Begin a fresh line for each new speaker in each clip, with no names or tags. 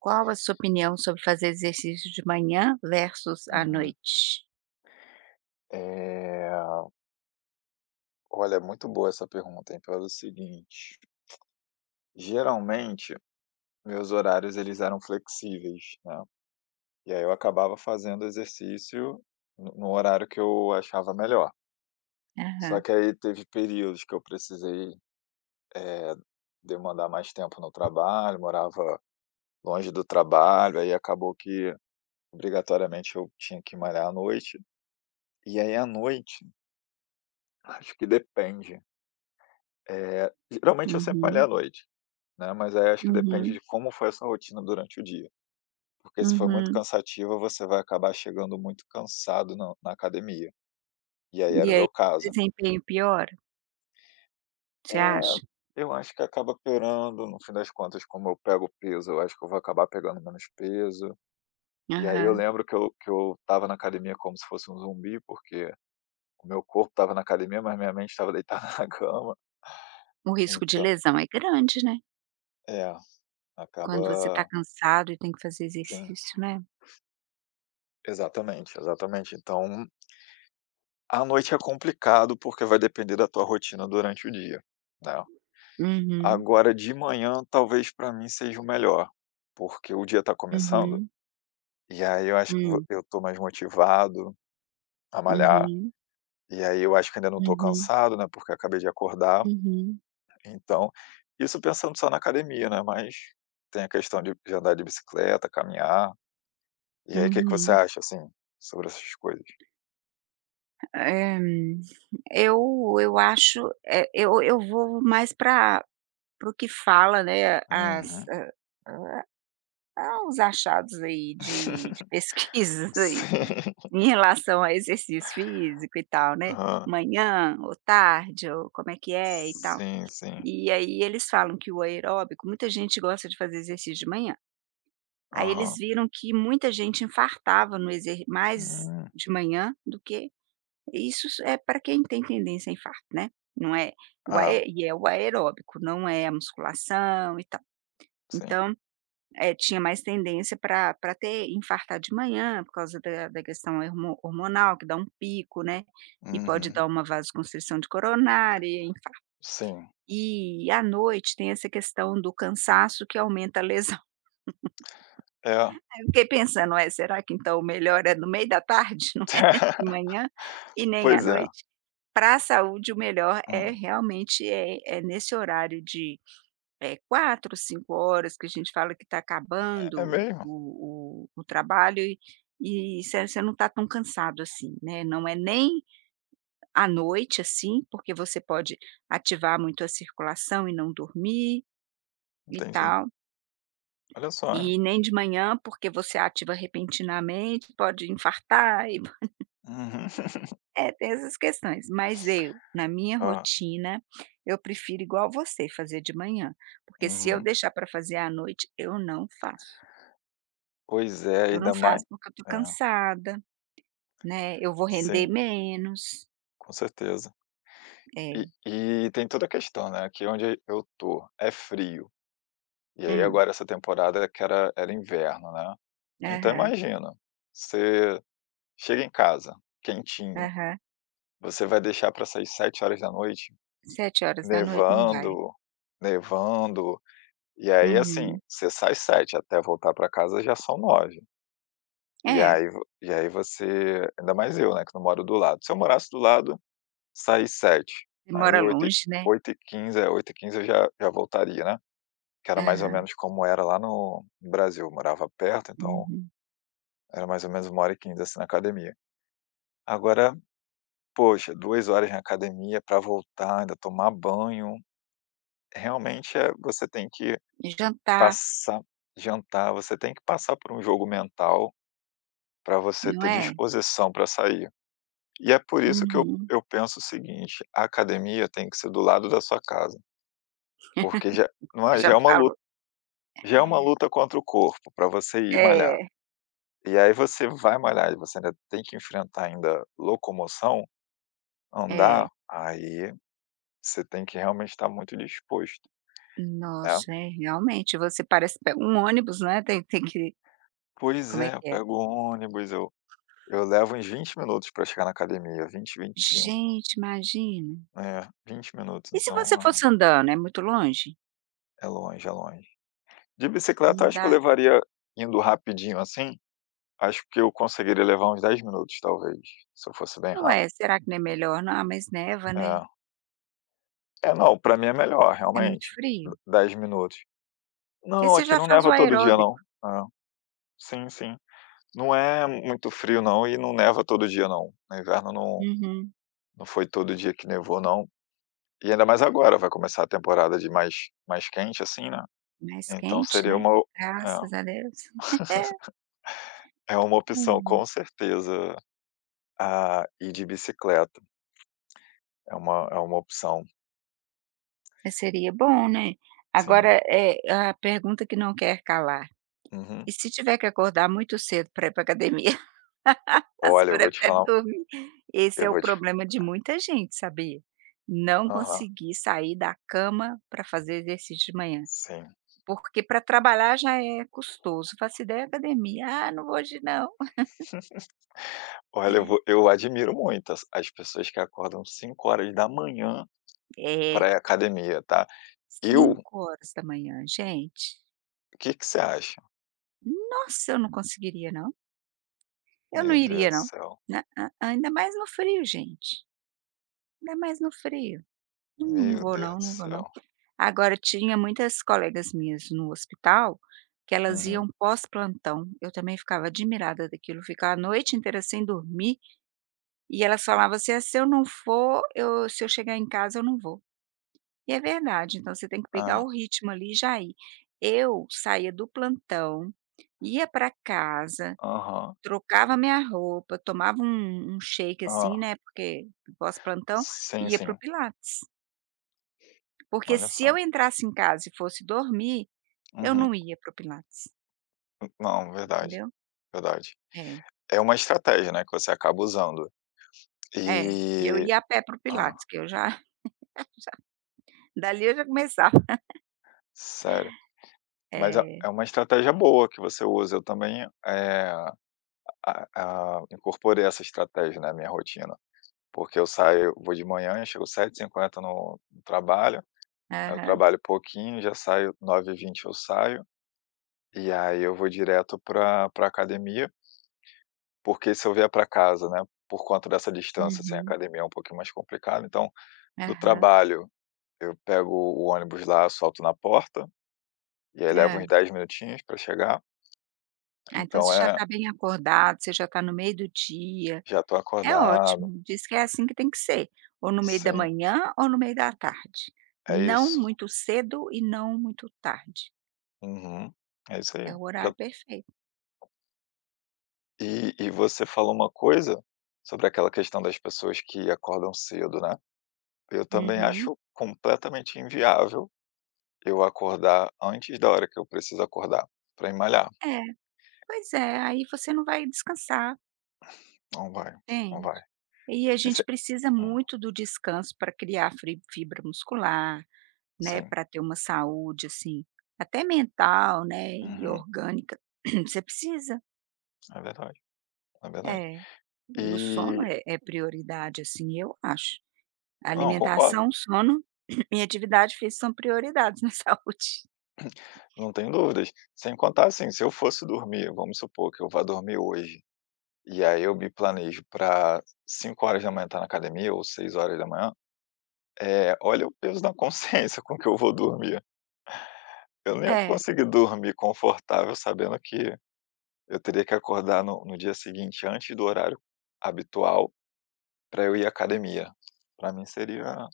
Qual a sua opinião sobre fazer exercício de manhã versus à
Uhum.
noite?
É, olha, muito boa essa pergunta, hein, pelo seguinte, geralmente meus horários eles eram flexíveis, né, e aí eu acabava fazendo exercício no horário que eu achava melhor. Só
Aham.
que aí teve períodos que eu precisei demandar mais tempo no trabalho, morava longe do trabalho, aí acabou que obrigatoriamente eu tinha que malhar à noite, e aí à noite, acho que depende, geralmente eu sempre malhei à
Uhum.
noite. Né, mas aí acho que depende
Uhum.
de como foi essa rotina durante o dia. Porque se foi muito
Uhum.
cansativa, você vai acabar chegando muito cansado na academia. E aí
E
era o
aí
meu caso.
desempenho piora, você
É,
acha?
eu acho que acaba piorando, no fim das contas, como eu pego peso, eu acho que eu vou acabar pegando menos peso. E aí eu
Aham.
lembro que eu tava na academia como se fosse um zumbi, porque o meu corpo estava na academia, mas minha mente estava deitada na cama.
O risco de
Então,
lesão é grande, né,
é,
quando você tá
acaba.
cansado e tem que fazer
Sim,
exercício, né.
exatamente, exatamente. Então à noite é complicado, porque vai depender da tua rotina durante o dia, né.
Uhum.
Agora de manhã talvez para mim seja o melhor, porque o dia tá começando,
Uhum.
e aí eu acho que vo
Hum.
eu tô mais motivado a malhar,
Uhum.
e aí eu acho que ainda não tô
Uhum.
cansado, né, porque acabei de acordar,
Uhum.
então isso pensando só na academia, né, mas tem a questão de andar de bicicleta, caminhar. E aí, o que que você
Uhum.
acha, assim, sobre essas coisas?
É. eu eu acho, eu vou mais pra para o que fala, né, as.
Uhum.
Ah, uns achados aí de pesquisas aí,
Sim.
em relação a exercício físico e tal, né,
Aham.
manhã ou tarde ou como é que é e tal.
Sim, sim.
E aí eles falam que o aeróbico muita gente gosta de fazer exercício de manhã, aí eles
Aham.
viram que muita gente infartava no exer mais
Hum.
de manhã do que isso é para quem tem tendência a infarto, né, não é o
Ah,
ae e é o aeróbico, não é a musculação e tal.
sim.
Então é, tinha mais tendência para pra ter infartar de manhã, por causa da questão hermo hormonal, que dá um pico, né, e pode
Uhum.
dar uma vasoconstrição de coronária, infa
Sim.
e à noite tem essa questão do cansaço que aumenta a lesão.
É.
Aí eu fiquei pensando: "Ué, será que então o melhor é no meio da tarde? Não é nem de manhã e nem à
Pois é.
noite?". Para a saúde, o melhor é
Hum.
realmente é nesse horário de. É 4, 5 horas que a gente fala que está
É
acabando
mesmo?
o trabalho e você não está tão cansado assim, né, não é nem à noite, assim, porque você pode ativar muito a circulação e não dormir e
Entendi.
tal,
Olha só, hein.
e nem de manhã, porque você ativa repentinamente, pode infartar e.
Uhum.
É, tem essas questões. Mas eu, na minha
Hã.
rotina, eu prefiro igual você, fazer de manhã, porque se eu
Uhum.
deixar para fazer à noite, eu não faço.
Pois é,
Eu não
ainda mais
faço porque eu tô
é.
cansada, né, eu vou render
Sim,
menos.
com certeza. E
É.
e tem toda a questão, né, aqui onde eu tô é frio, e aí
Hum.
agora essa temporada que era inverno, né. Então
Aham,
imagina, você chega em casa, quentinho,
aham.
você vai deixar para sair sete horas da noite.
19h não vai.
Nevando, nevando, e aí, assim,
Uhum.
você sai sete até voltar para casa já são nove. E
É,
aí vo e aí você ainda mais eu, né, que não moro do lado. Se eu morasse do lado, saí sete
você
h aí
mora
8 e
longe, né.
8h15 eu já voltaria, né, que era mais ou
Aham.
menos como era lá no Brasil, eu morava perto, então
Uhum.
era mais ou menos 1 e quinze assim, na academia. Agora, poxa, 2 horas na academia para voltar, ainda tomar banho, realmente, é você tem que
E jantar,
passar, jantar, você tem que passar por um jogo mental para você
não
ter
é?
disposição para sair. E é por isso que eu
Uhum.
eu penso o seguinte: a academia tem que ser do lado da sua casa, porque já não
Você
é já
já
é uma
falou
luta já é uma luta contra o corpo para você ir malhar.
é,
E aí você vai malhar e você ainda tem que enfrentar ainda locomoção,
é.
andar, aí você tem que realmente estar muito disposto, né.
Nossa, é, realmente, você parece pe um ônibus, né, tem que
Pois
como é
é, eu
que é?
pego o ônibus, eu levo uns 20 minutos para chegar na academia, vinte vinte e cinco.
Gente, imagina.
É, 20 minutos,
E se
então
você fosse andando, é muito longe?
é longe, é longe. De bicicleta,
Não
acho que eu
dá?
levaria indo rapidinho assim, acho que eu conseguiria levar uns 10 minutos talvez, se eu fosse bem
Ué,
rápido.
será que não é melhor não? Ah, mas neva, né,
É. É, não, pra mim é melhor
é muito
realmente, d
frio.
10 minutos.
Porque
Não,
você
aqui
já
não
faz o
neva todo dia
aeróbico.
não. É, sim, sim. Não é muito frio não e não neva todo dia não. No inverno não
Uhum.
não foi todo dia que nevou não, e ainda mais agora, vai começar a temporada de mais quente assim, né,
Mais
então
quente,
seria
né,
uma o é.
graças a Deus.
É uma opção, com certeza. Ah, ir de bicicleta é uma opção,
É, seria bom, né.
sim.
Agora, é a pergunta que não quer calar,
Uhum.
e se tiver que acordar muito cedo para ir para academia? Você
Olha, eu vou te
prefere
falar
dormir? Esse
eu
é o
vou te
problema de muita gente, sabia? Não
Aham,
conseguir sair da cama para fazer exercício de manhã.
sim.
Porque para trabalhar já é custoso, faço ideia academia, "Ah, não vou hoje não".
Olha, eu admiro muito as pessoas que acordam 5h
É,
pra ir à academia, tá. Eu O
5 horas da manhã, gente,
que que você acha?
nossa, eu não conseguiria não, eu não
Meu Deus
iria
do
não.
céu,
Nã nã, ainda mais no frio, gente, ainda mais no frio. Não, não
meu
vou
Deus
não,
do
não vou não.
céu.
Agora tinha muitas colegas minhas no hospital, que elas iam
Uhum.
pós-plantão, eu também ficava admirada daquilo, ficar a noite inteira sem dormir, e elas falavam assim: "Ah, se eu não for, eu se eu chegar em casa eu não vou". E é verdade, então você tem que pegar o
ah
ritmo ali e já ir. Eu saía do plantão, ia para casa,
Aham.
trocava minha roupa, tomava um shake, assim,
Hã.
né, porque pós-plantão,
Sim,
e ia para o
sim.
pilates. Porque
Olha
se eu
só.
entrasse em casa e fosse dormir, eu
Uhum.
não ia para o pilates,
Não, verdade,
entendeu?
verdade.
É,
É uma estratégia, né, que você acaba usando.
é. E eu
E
ia a pé para o
hã,
pilates, que eu já já dali eu já começava.
sério. Mas é
É.
é uma estratégia boa que você usa. Eu também, a incorporei essa estratégia na minha rotina, porque eu saio vou de manhã, eu chego 7h50 no trabalho, aí eu
Aham.
trabalho pouquinho, já saio 9h20 eu saio, e aí eu vou direto para pra academia, porque se eu vier para casa, né, por conta dessa distância, sem
Uhum.
academia é um pouquinho mais complicado, então do
Aham.
trabalho eu pego o ônibus lá, solto na porta, e aí leva uns
É.
10 minutinhos para chegar,
Ah, então você
então
já
é,
está bem acordado, você já está no meio do dia,
já tô
é
acordado.
ótimo, diz que é assim que tem que ser, ou no meio da
Sim,
manhã ou no meio da tarde,
é
não
isso.
muito cedo e não muito tarde,
Uhum. É isso aí.
é o
Já
horário perfeito.
e você falou uma coisa sobre aquela questão das pessoas que acordam cedo, né. Eu também
Uhum.
acho completamente inviável eu acordar antes da hora que eu preciso acordar para ir malhar.
É, pois é, aí você não vai descansar,
Não vai, não
entende.
vai.
E a gente
Isso é,
precisa
hum,
muito do descanso para criar fri fibra muscular, né,
sim.
para ter uma saúde, assim, até mental, né, e
Uhum.
orgânica, você precisa.
É verdade, é verdade.
É. E
E
o sono é prioridade, assim, eu acho.
não, concordo.
Alimentação, sono e atividade física são prioridades na saúde.
Não tenho dúvidas. Sem contar, assim, se eu fosse dormir, vamos supor que eu vá dormir hoje, e aí eu me planejo para 5h estar na academia ou 6h, olha o peso na consciência com que eu vou dormir. Eu nem ia
É,
conseguir dormir confortável sabendo que eu teria que acordar no dia seguinte antes do horário habitual para eu ir à academia. Para mim seria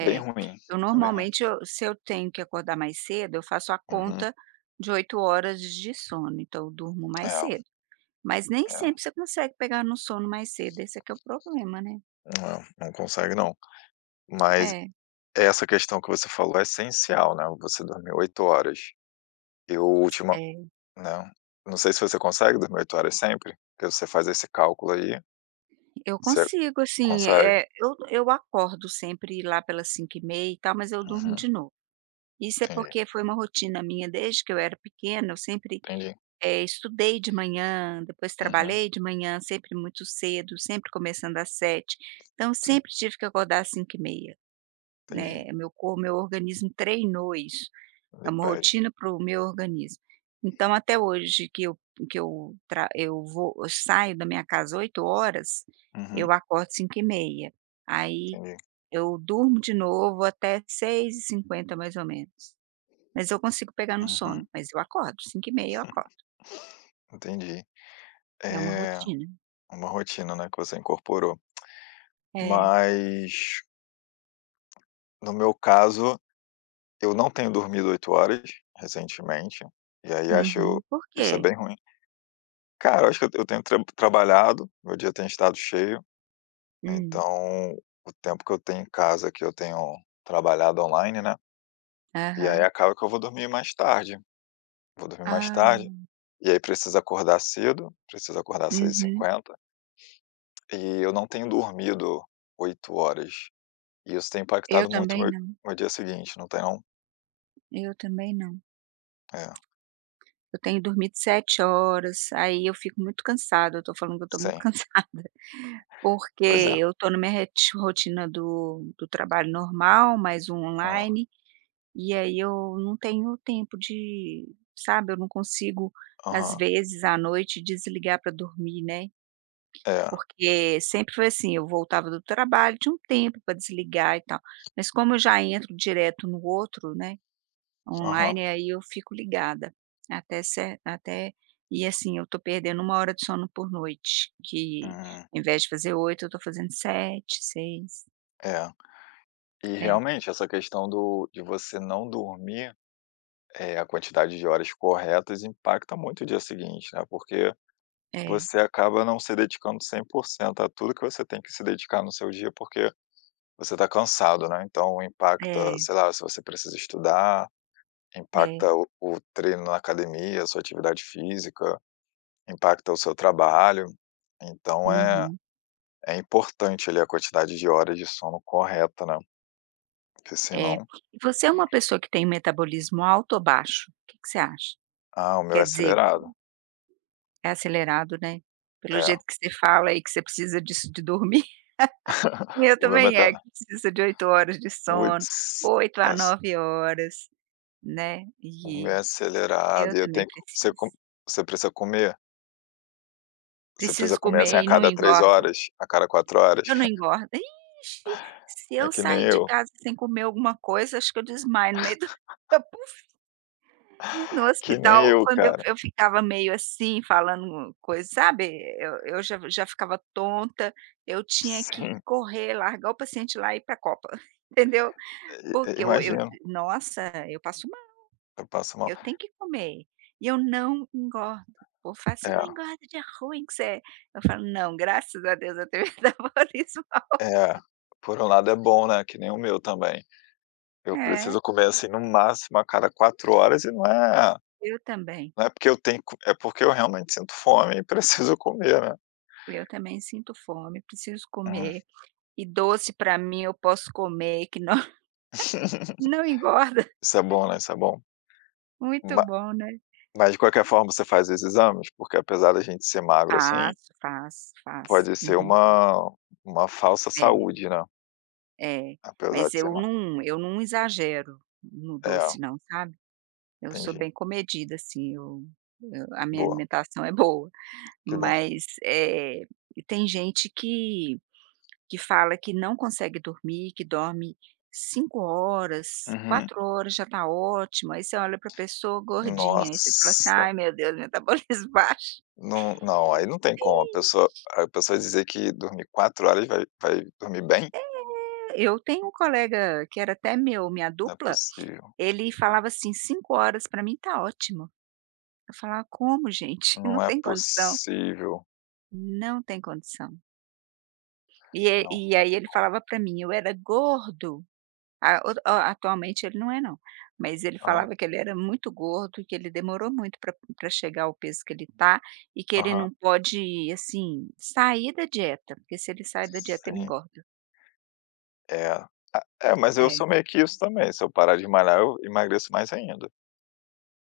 bem ruim,
Eu
é bem ruim.
normalmente eu se eu tenho que acordar mais cedo, eu faço a
Uhum.
conta de 8 horas de sono, então eu durmo mais
É,
cedo. Mas nem
é.
sempre você consegue pegar no sono mais cedo, esse é que é o problema, né.
Não, não consegue não. Mas
É,
essa questão que você falou é essencial, né, você dormir 8 horas. Eu última,
é.
né, não sei se você consegue dormir 8 horas sempre, porque você faz esse cálculo aí,
Eu
você
consigo, assim,
consegue?
eu acordo sempre lá pelas cinco h 30 e tal, mas eu durmo
Uhum,
de novo. Isso é
entendi,
porque foi uma rotina minha desde que eu era pequena, eu sempre,
entendi.
estudei de manhã, depois
Uhum,
trabalhei de manhã, sempre muito cedo, sempre começando às sete, então
sim,
sempre tive que acordar às 5h30,
entendi.
né, meu corpo, meu organismo treinou isso, é uma
Depende.
rotina para o meu organismo. Então até hoje que eu tra eu vou eu saio da minha casa 8 horas,
Uhum,
eu acordo 5h30. Aí
entendi.
eu durmo de novo até 6h50 mais ou menos. Mas eu consigo pegar no
Uhum,
sono, mas eu acordo, 5h30 eu acordo.
entendi.
É uma
É
rotina.
uma rotina, né, que você incorporou.
É.
Mas, no meu caso, eu não tenho dormido 8 horas recentemente, e aí
Uhum.
acho
Por
isso é
quê?
bem ruim. Cara, eu acho que eu tenho trabalhado, meu dia tem estado cheio,
Hum.
então o tempo que eu tenho em casa, que eu tenho trabalhado online, né, e aí
Aham.
acaba que eu vou dormir mais tarde, vou dormir mais tarde,
Ah.
e aí preciso acordar cedo, preciso acordar às seis e
Uhum.
cinquenta e eu não tenho dormido 8 horas, e isso tem
Eu
impactado muito o
também
meu
não,
meu dia seguinte, não tem não?
eu também não.
É,
Eu tenho dormido 7 horas, aí eu fico muito cansada, eu tô falando que eu tô muito
sim.
cansada, porque
Pois é.
eu tô na minha reti rotina do trabalho normal, mais o
ah
online, e aí eu não tenho tempo de sabe, eu não consigo, às
Aham.
vezes, à noite desligar para dormir, né.
É.
Porque sempre foi assim, eu voltava do trabalho, tinha um tempo para desligar e tal, mas como eu já entro direto no outro, né,
Aham.
online, aí eu fico ligada, até cer até e assim, eu tô perdendo uma hora de sono por noite, que
Hum.
ao invés de fazer 8 eu tô fazendo 7 seis.
É. E
É,
realmente essa questão do de você não dormir. É, a quantidade de horas corretas impacta muito o dia seguinte, né, porque
é,
você acaba não se dedicando 100% a tudo que você tem que se dedicar no seu dia, porque você está cansado, né, então impacta,
é,
sei lá, se você precisa estudar,
é.
impacta o treino na academia, a sua atividade física, impacta o seu trabalho. Então é
Uhum.
é importante ali a quantidade de horas de sono correta, né, porque
É.
senão.
E você é uma pessoa que tem metabolismo alto ou baixo? O que que você acha?
Ah, o meu é
Quer dizer,
acelerado.
é acelerado, né? Pelo
É,
jeito que você fala aí que você precisa disso de dormir. O meu
o meu
também é, que
meta
precisa de 8 horas de sono,
putz,
8 a
essa.
9 horas, né,
Comer
e eu
acelerado e eu
também
tenho que você com,
preciso.
você precisa comer, você precisa
Preciso
comer,
comer
assim, a
e não
cada 3
engordo,
horas, a cada 4 horas.
eu não engordo. Ixi, se
É
eu sair de casa sem comer alguma coisa, acho que eu desmaio no meio do. Eu, puf, no
que nem
hospital,
eu,
quando eu
cara.
eu ficava meio assim, falando coisa, sabe, eu já ficava tonta, eu tinha que
Sim,
correr, largar o paciente lá e ir para a copa, entendeu.
i i
Porque eu
imagino,
nossa, eu passo.
eu passo mal.
Eu tenho que comer, e eu não engordo. O povo fala: "Você
É,
não engorda de ruim que você é". Eu falo: "Não, graças a Deus eu tenho metabolismo".
é, por um lado é bom, né, que nem o meu também. Eu
É,
preciso comer, assim, no máximo a cada 4 horas e não é
eu também.
porque eu tenho co é porque eu realmente sinto fome e preciso comer, né.
Eu também sinto fome, preciso
Hum.
comer, e doce para mim eu posso comer que não não engorda.
Isso é bom, né, isso é bom.
Muito
Ma
bom, né.
Mas de qualquer forma você faz os exames? Porque apesar da gente ser magro, assim.
Faço, faço, faço.
Pode ser
Uhum.
uma falsa
É,
saúde, né,
é.
apesar
Mas
de ser
eu
má.
não eu não exagero no
É,
doce não, sabe. Eu sou
entendi.
bem comedida, assim, eu a minha
Boa,
alimentação é boa.
que bom.
Mas, tem gente que fala que não consegue dormir, que dorme 5 horas,
Uhum.
4 horas já tá ótimo, aí você olha pra pessoa gordinha, aí você fala assim:
Nossa,
"Ai meu Deus, metabolismo baixo".
não, não, aí não tem como,
Ixi.
a pessoa dizer que dormir 4 horas vai dormir bem?
Eu tenho um colega que era até meu minha
Não é
dupla,
possível,
ele falava assim: "5 horas para mim tá ótimo". Eu falava: "Como gente? Não
não é
tem condição,
possível.
não tem condição". E
Não,
e aí ele falava para mim: "Eu era gordo". Ah, o a atualmente ele não é não, mas ele
ah,
falava que ele era muito gordo que ele demorou muito para pra chegar ao peso que ele tá, e que ele
aham,
não pode, assim, sair da dieta, porque se ele sai da dieta ele
sim,
engorda.
é. Ah, é, mas eu sou
É.
meio que isso também, se eu parar de malhar eu emagreço mais ainda.